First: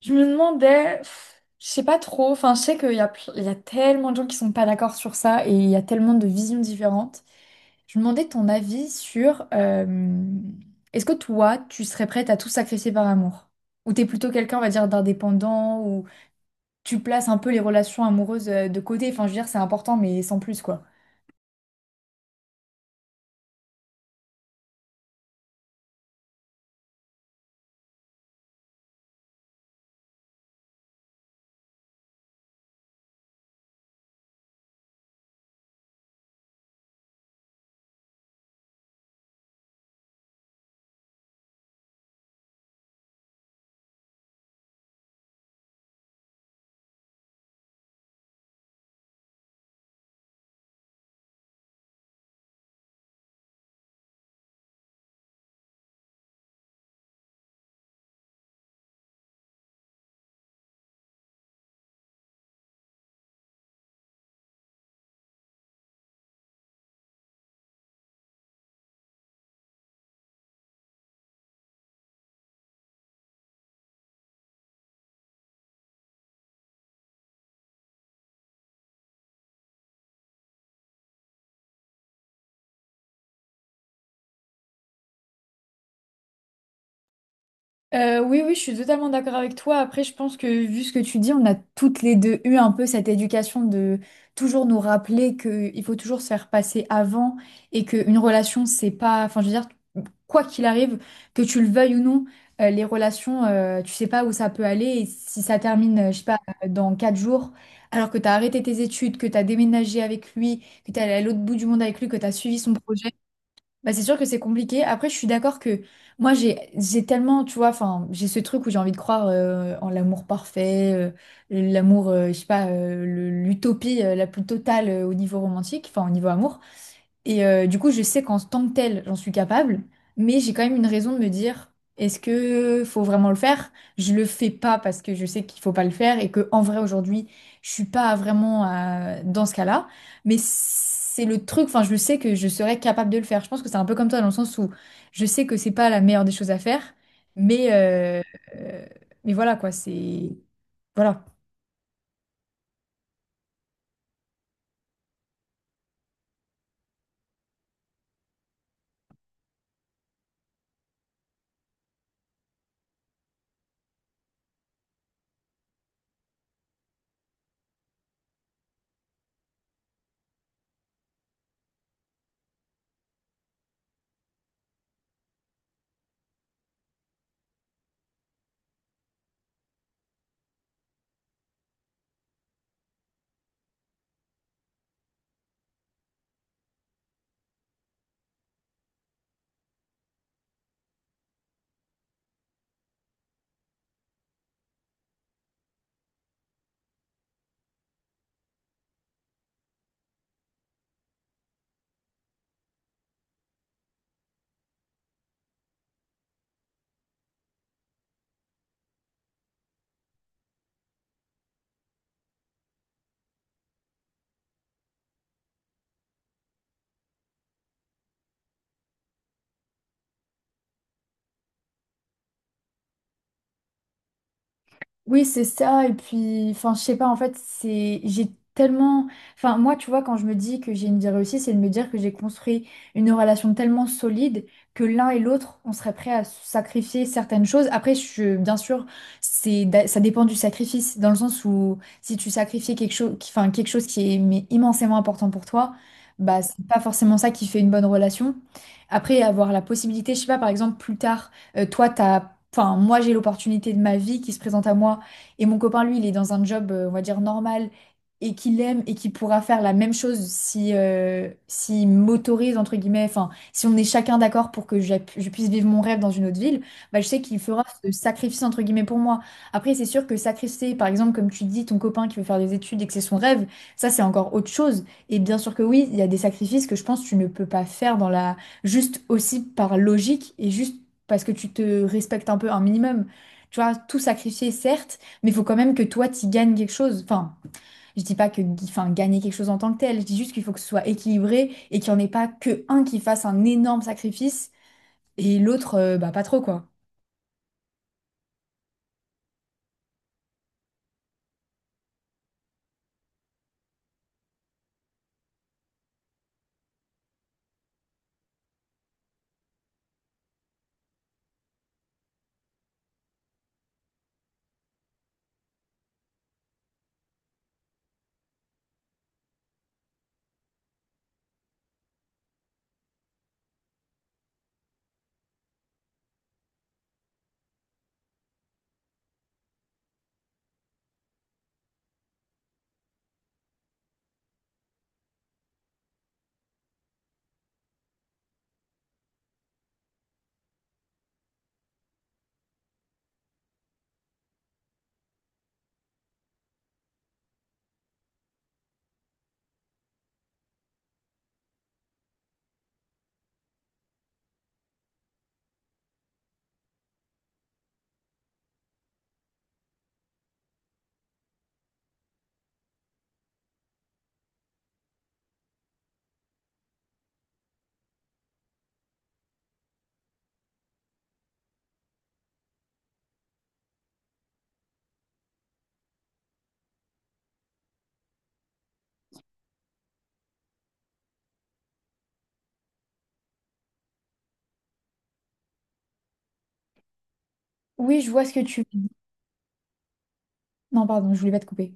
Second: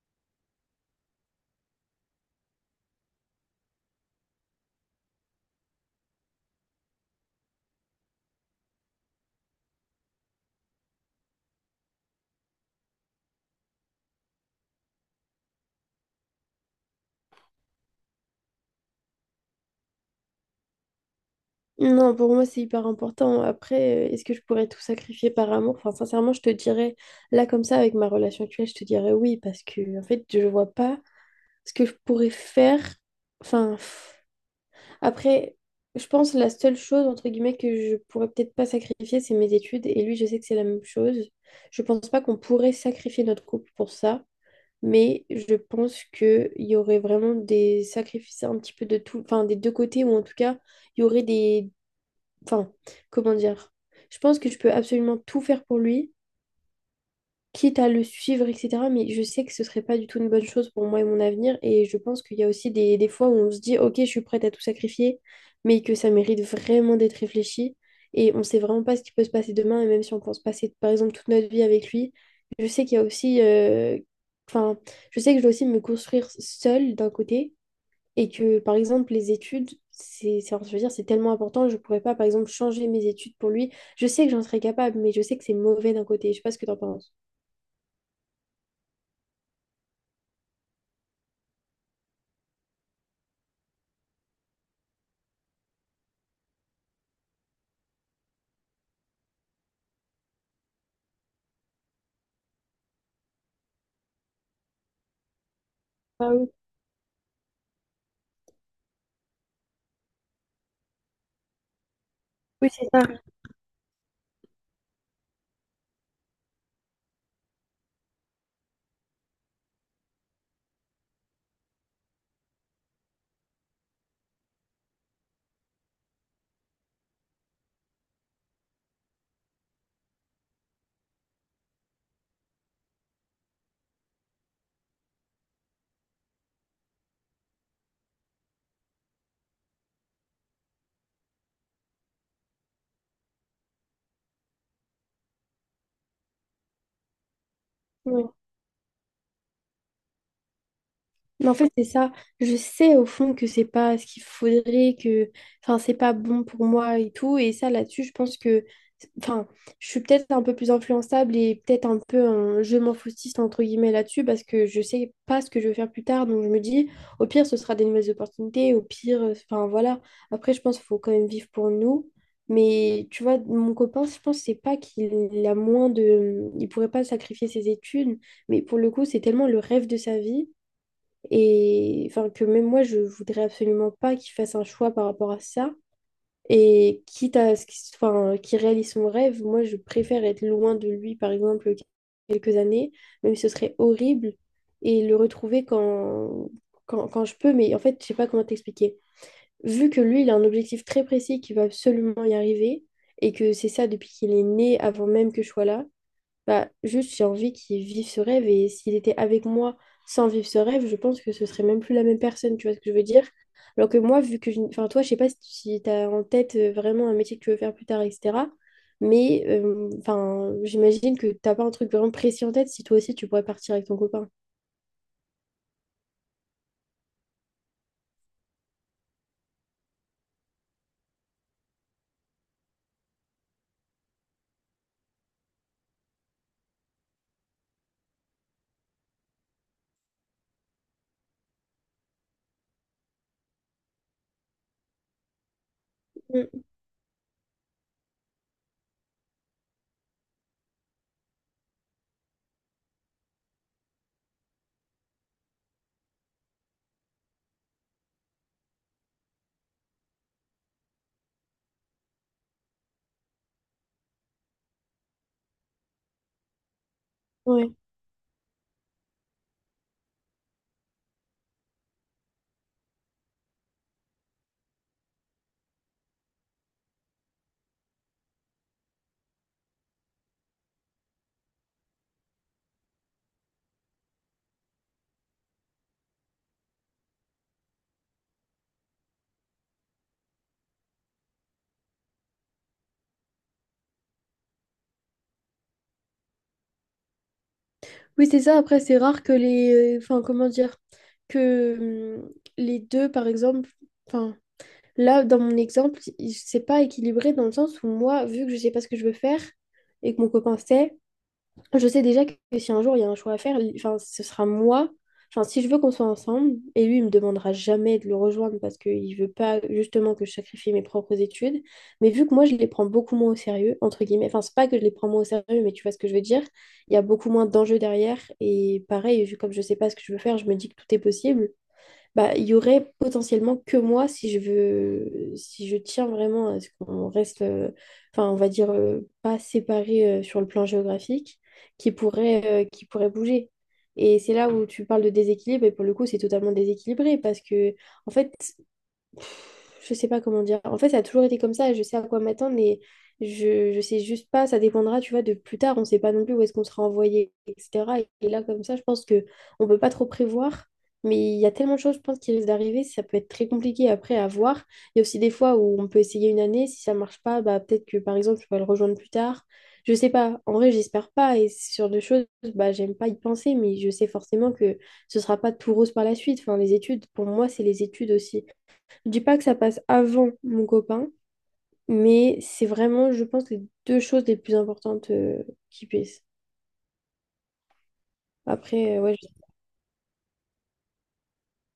Je me demandais, pff, je sais pas trop, enfin je sais qu'il y a, il y a tellement de gens qui sont pas d'accord sur ça et il y a tellement de visions différentes. Je me demandais ton avis sur est-ce que toi tu serais prête à tout sacrifier par amour? Ou t'es plutôt quelqu'un, on va dire, d'indépendant, ou tu places un peu les relations amoureuses de côté, enfin je veux dire c'est important mais sans plus quoi. Non, pour moi, c'est hyper important. Après, est-ce que je pourrais tout sacrifier par amour? Enfin, sincèrement, je te dirais, là, comme ça, avec ma relation actuelle, je te dirais oui, parce que, en fait, je vois pas ce que je pourrais faire. Enfin, pff. après, je pense la seule chose, entre guillemets, que je pourrais peut-être pas sacrifier, c'est mes études. Et lui, je sais que c'est la même chose. Je pense pas qu'on pourrait sacrifier notre couple pour ça, mais je pense qu'il y aurait vraiment des sacrifices un petit peu de tout, enfin, des deux côtés, ou en tout cas, il y aurait des Enfin, comment dire? Je pense que je peux absolument tout faire pour lui, quitte à le suivre, etc. Mais je sais que ce serait pas du tout une bonne chose pour moi et mon avenir. Et je pense qu'il y a aussi des fois où on se dit, ok, je suis prête à tout sacrifier, mais que ça mérite vraiment d'être réfléchi. Et on sait vraiment pas ce qui peut se passer demain. Et même si on pense passer, par exemple, toute notre vie avec lui, je sais qu'il y a aussi. Enfin, je sais que je dois aussi me construire seule d'un côté. Et que, par exemple, les études, je veux dire, c'est tellement important, je pourrais pas, par exemple, changer mes études pour lui. Je sais que j'en serais capable, mais je sais que c'est mauvais d'un côté. Je sais pas ce que t'en penses. Oui, oui, je suis totalement d'accord avec toi. Après, je pense que vu ce que tu dis, on a toutes les deux eu un peu cette éducation de toujours nous rappeler qu'il faut toujours se faire passer avant et qu'une relation, c'est pas, enfin, je veux dire, quoi qu'il arrive, que tu le veuilles ou non, les relations, tu sais pas où ça peut aller. Et si ça termine, je sais Ah pas, oui. Dans 4 jours, alors que tu as arrêté tes études, que tu as déménagé avec lui, que tu es allé à l'autre bout du monde avec lui, que tu as suivi Oui, son c'est ça. projet. Bah, c'est sûr que c'est compliqué. Après, je suis d'accord que moi, j'ai tellement, tu vois, enfin, j'ai ce truc où j'ai envie de croire en l'amour parfait, l'amour, je sais pas, l'utopie la plus totale au niveau romantique, enfin, au niveau amour. Et du coup, je sais qu'en tant que tel, j'en suis capable, mais j'ai quand même une raison de me dire, est-ce que faut vraiment le faire? Je le fais pas parce que je sais qu'il faut pas le faire et que en vrai aujourd'hui, je suis pas vraiment dans ce cas-là. Mais c'est le truc, enfin, je sais que je serais capable de le faire. Je pense que c'est un peu comme toi dans le sens où je sais que c'est pas la meilleure des choses à faire, mais euh, Ouais. euh, mais voilà quoi, c'est voilà. Mais en fait, c'est ça. Je sais au fond que c'est pas ce qu'il faudrait, que c'est pas bon pour moi et tout. Et ça, là-dessus, je pense que enfin, je suis peut-être un peu plus influençable et peut-être un peu un je m'en foutiste entre guillemets là-dessus parce que je sais pas ce que je veux faire plus tard. Donc je me dis, au pire, ce sera des nouvelles opportunités. Au pire, enfin voilà. Après, je pense qu'il faut quand même vivre pour nous. Mais tu vois, mon copain, je pense c'est pas qu'il a moins de. Il pourrait pas sacrifier ses études. Mais pour le coup, c'est tellement le rêve de sa vie et enfin que même moi je voudrais absolument pas qu'il fasse un choix par rapport à ça et quitte à ce qu'il réalise son rêve, moi je préfère être loin de lui par exemple quelques années, même si ce serait horrible, et le retrouver quand je peux, mais en fait je sais pas comment t'expliquer, vu que lui il a un objectif très précis qu'il va absolument y arriver et que c'est ça depuis qu'il est né avant même que je sois là. Bah, juste, j'ai envie qu'il vive ce rêve, et s'il était avec moi sans vivre ce rêve, je pense que ce serait même plus la même personne, tu vois ce que je veux dire? Alors que moi, vu que je... Enfin, toi, je sais pas si tu as en tête vraiment un métier que tu veux faire plus tard, etc. Mais enfin, j'imagine que t'as pas un truc vraiment précis en tête, si toi aussi tu pourrais partir avec ton copain. Oui, c'est ça. Et puis, enfin, je sais pas, en fait, j'ai tellement, enfin, moi, tu vois, quand je me dis que j'ai une vie réussie, c'est de me dire que j'ai construit une relation tellement solide que l'un et l'autre, on serait prêt à sacrifier certaines choses. Après, je, bien sûr, ça dépend du sacrifice, dans le sens où si tu sacrifies quelque chose, enfin, quelque chose qui est mais immensément important pour toi, bah, Mm. c'est pas forcément ça qui fait une bonne relation. Après, avoir la possibilité, je sais pas, par exemple, plus tard, enfin, moi, j'ai l'opportunité de ma vie qui se présente à moi et mon copain, lui, il est dans un job, on va dire, normal et qu'il aime et qu'il pourra faire la même chose si, s'il m'autorise, entre guillemets, enfin, si on est chacun d'accord pour que je puisse vivre mon rêve dans une autre ville, bah, je sais qu'il fera Ouais. ce sacrifice, entre guillemets, pour moi. Après, c'est sûr que sacrifier, par exemple, comme tu dis, ton copain qui veut faire des études et que c'est son rêve, ça, c'est encore autre chose. Et bien sûr que oui, il y a des sacrifices que je pense que tu ne peux pas faire dans la, juste aussi par logique et juste parce que tu te respectes un peu un minimum. Tu vois, tout sacrifier, certes, mais il faut quand même que toi, tu gagnes quelque chose. Enfin, je dis pas que enfin, gagner quelque chose en tant que tel. Je dis juste qu'il faut que ce soit équilibré et qu'il n'y en ait pas que un qui fasse un énorme sacrifice et l'autre, bah, pas trop, quoi. Oui, c'est ça. Après, c'est rare que les... Enfin, comment dire? Que les deux, par exemple... Là, dans mon exemple, c'est pas équilibré dans le sens où moi, vu que je sais pas ce que je veux faire et que mon copain sait, je sais déjà que si un jour il y a un choix à faire, ce sera moi. Enfin, si je veux qu'on soit ensemble, et lui, il me demandera jamais de le rejoindre parce qu'il veut pas justement que je sacrifie mes propres études. Mais vu que moi, je les prends beaucoup moins au sérieux, entre guillemets, enfin, c'est pas que je les prends moins au sérieux, mais tu vois ce que je veux dire, il y a beaucoup moins d'enjeux derrière. Et pareil, comme je sais pas ce que je veux faire, je me dis que tout est possible. Bah, il y aurait potentiellement que moi si je veux, si je tiens vraiment à ce qu'on reste, enfin, on va dire, pas séparés sur le plan géographique, qui pourrait bouger. Et c'est là où tu parles de déséquilibre, et pour le coup, c'est totalement déséquilibré, parce que, en fait, je sais pas comment dire. En fait, ça a toujours été comme ça. Je sais à quoi m'attendre, mais je sais juste pas. Ça dépendra, tu vois, de plus tard. On sait pas non plus où est-ce qu'on sera envoyé, etc. Et là, comme ça, je pense que on peut pas trop prévoir. Mais il y a tellement de choses, je pense, qui risquent d'arriver. Ça peut être très compliqué après à voir. Il y a aussi des fois où on peut essayer une année. Si ça marche pas, bah, peut-être que, par exemple, tu vas le rejoindre plus tard. Je sais pas. En vrai, j'espère pas. Et sur deux choses, bah, j'aime pas y penser, mais je sais forcément que ce sera pas tout rose par la suite. Enfin, les études, pour moi, c'est les études aussi. Je dis pas que ça passe avant mon copain, mais c'est vraiment, je pense, les deux choses les plus importantes qui puissent. Oui, je vois ce que tu veux dire. Après, ouais. Non, pardon, je voulais pas te couper.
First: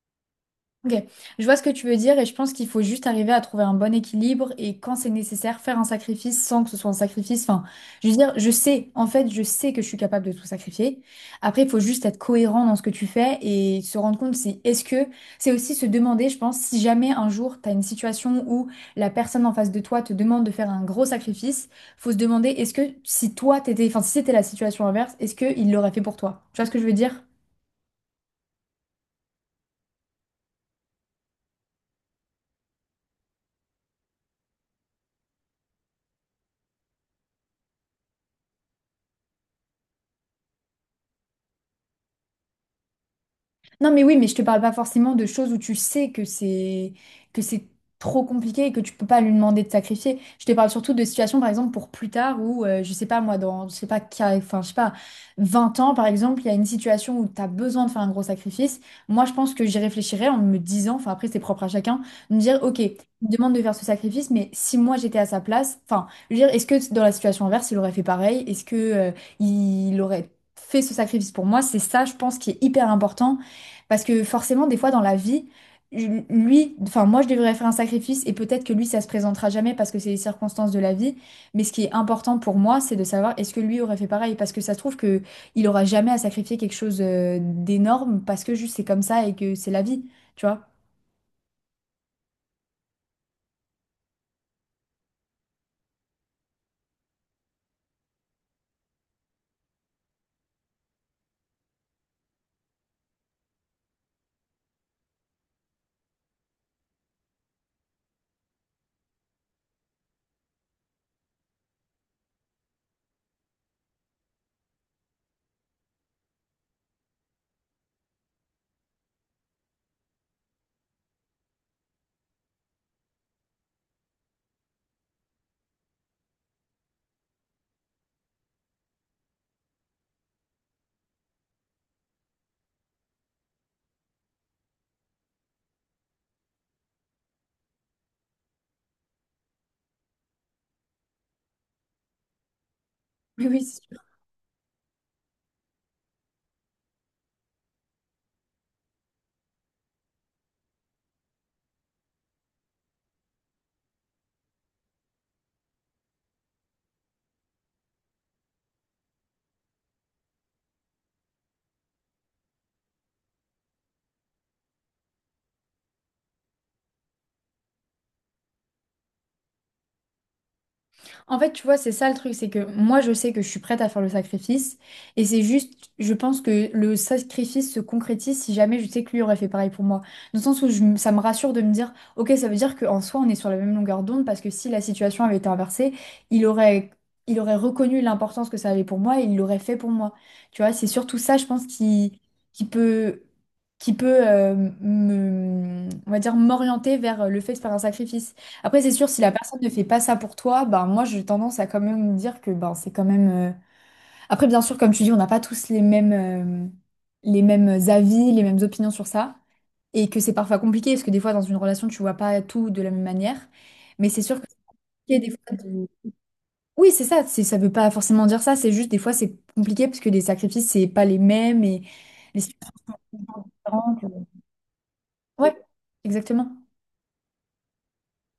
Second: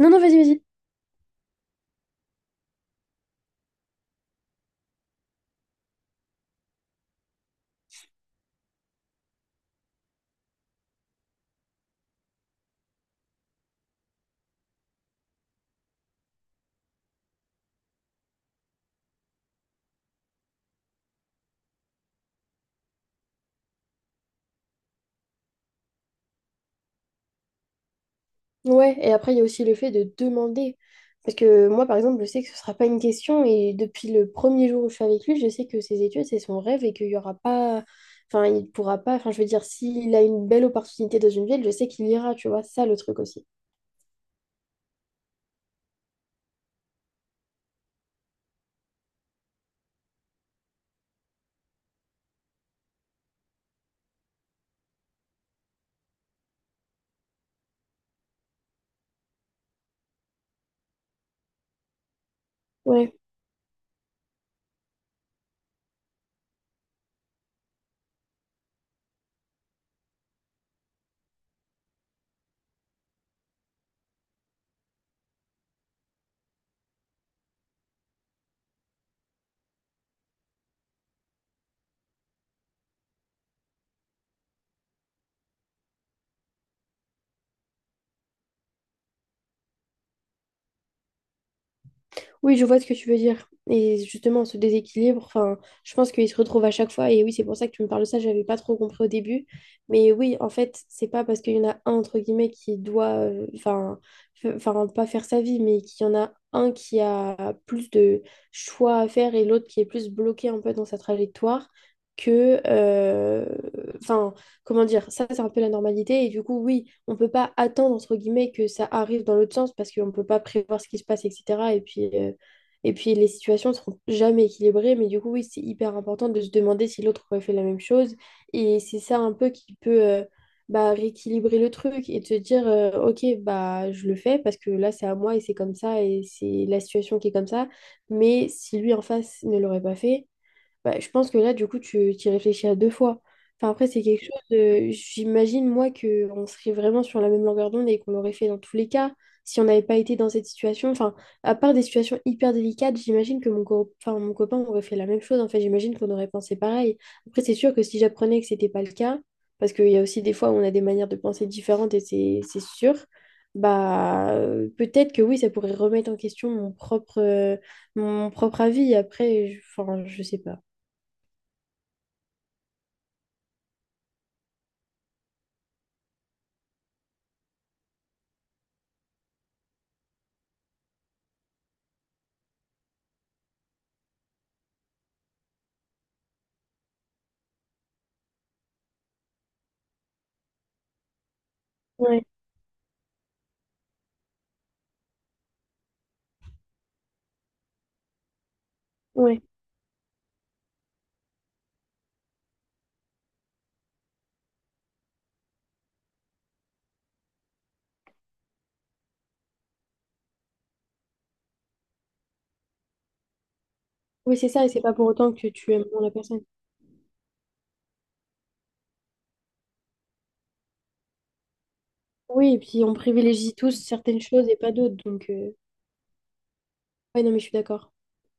Non, non, vas-y, vas-y. Ok, je vois ce que tu veux dire et je pense qu'il faut juste arriver à trouver un bon équilibre et quand c'est nécessaire, faire un sacrifice sans que ce soit un sacrifice. Enfin, je veux dire, je sais, en fait, je sais que je suis capable de tout sacrifier. Après, il faut juste être cohérent dans ce que tu fais et se rendre compte si, c'est aussi se demander, je pense, si jamais un jour tu as une situation où la personne en face de toi te demande de faire un gros sacrifice, faut se demander, est-ce que si toi t'étais, enfin, si c'était la situation inverse, est-ce qu'il l'aurait fait pour toi? Tu vois ce que je veux dire? Ouais, et après, il y a aussi le fait de demander. Parce que moi, par exemple, je sais que ce sera pas une question, et depuis le premier jour où je suis avec lui, je sais que ses études, c'est son rêve et qu'il y aura pas. Enfin, il pourra pas. Enfin, je veux dire, s'il a une belle opportunité dans une ville, je sais qu'il ira, tu vois, c'est ça le truc aussi. Non, mais oui, mais je te parle pas forcément de choses où tu sais que c'est trop compliqué et que tu peux pas lui demander de sacrifier. Je te parle surtout de situations, par exemple, pour plus tard où, je sais pas, moi, dans, je sais pas, enfin, je sais pas, 20 ans, par exemple, il y a une situation où tu as besoin de faire un gros sacrifice. Moi, je pense que j'y réfléchirais en me disant, enfin, après, c'est propre à chacun, de me dire, OK, il Ouais. me demande de faire ce sacrifice, mais si moi j'étais à sa place, enfin, je veux dire, est-ce que dans la situation inverse, il aurait fait pareil? Est-ce que, il aurait fait ce sacrifice pour moi? C'est ça, je pense, qui est hyper important parce que forcément, des fois, dans la vie, lui, enfin, moi, je devrais faire un sacrifice et peut-être que lui, ça se présentera jamais parce que c'est les circonstances de la vie. Mais ce qui est important pour moi, c'est de savoir est-ce que lui aurait fait pareil? Parce que ça se trouve que il aura jamais à sacrifier quelque chose d'énorme parce que juste c'est comme ça et que c'est la vie, tu vois? Oui, je vois ce que tu veux dire. Et justement, ce déséquilibre, enfin, je pense qu'il se retrouve à chaque fois. Et oui, c'est pour ça que tu me parles de ça, j'avais pas trop compris au début. Mais oui, en fait, c'est pas parce qu'il y en a un, entre guillemets, qui doit, pas faire sa vie, mais qu'il y en a un qui a plus de choix à faire et l'autre qui est plus bloqué un peu dans sa trajectoire que, enfin, comment dire, ça, c'est un peu la normalité. Et du coup, oui, on peut pas attendre, entre guillemets, que ça arrive dans l'autre sens parce qu'on peut pas prévoir ce qui se passe, etc. Et puis les situations ne seront jamais équilibrées, mais du coup, oui, c'est hyper important de se demander si l'autre aurait fait la même chose. Et c'est ça un peu qui peut bah, rééquilibrer le truc et te dire, ok, bah je le fais parce que là, c'est à moi et c'est comme ça et c'est la situation qui est comme ça. Mais si lui en face ne l'aurait pas fait, bah, je pense que là, du coup, tu t'y réfléchis à deux fois. Oui, oui. Enfin, après, c'est quelque chose de... J'imagine, moi, qu'on serait vraiment sur la même longueur d'onde et qu'on l'aurait fait dans tous les cas si on n'avait pas été dans cette situation. Enfin, à part des situations hyper délicates, j'imagine que mon copain aurait fait la même chose. En fait, j'imagine qu'on aurait pensé pareil. Après, c'est sûr que si j'apprenais que c'était pas le cas, parce qu'il y a aussi des fois où on a des manières de penser différentes et c'est sûr, bah, peut-être que oui, ça pourrait remettre en question mon propre avis. Après, enfin, je sais pas. En fait, tu vois, c'est ça le truc, c'est que moi, je sais que je suis prête à faire le sacrifice, et c'est juste, je pense que le sacrifice se concrétise si jamais je sais que lui aurait fait pareil pour moi. Dans le sens où ça me rassure de me dire, ok, ça veut dire qu'en soi, on est sur la même longueur d'onde, parce que si la situation avait été inversée, il aurait, il aurait reconnu l'importance que ça avait pour moi et il l'aurait fait pour moi. Tu vois, c'est surtout ça, je pense, Ouais, qui peut, qui peut me, on va dire, m'orienter vers le fait de faire un sacrifice. Après, c'est sûr, si la ouais. personne ne fait pas ça pour toi, ben moi j'ai tendance à quand même me dire que ben c'est quand même. Après, bien sûr, comme tu dis, on n'a pas tous les mêmes avis, les mêmes opinions sur ça, et que c'est parfois compliqué parce que des fois dans une relation tu vois pas tout de la même manière. Mais c'est Oui, sûr que c'est c'est ça, et c'est pas pour compliqué des autant que fois tu aimes de. moins la personne. Oui, c'est ça. C'est ça veut pas forcément dire ça. C'est juste des fois c'est compliqué parce que les sacrifices c'est pas les mêmes et les Oui, et puis situations on privilégie tous différentes. certaines choses et pas d'autres, donc... Ouais, exactement. Ouais, non, mais je suis d'accord.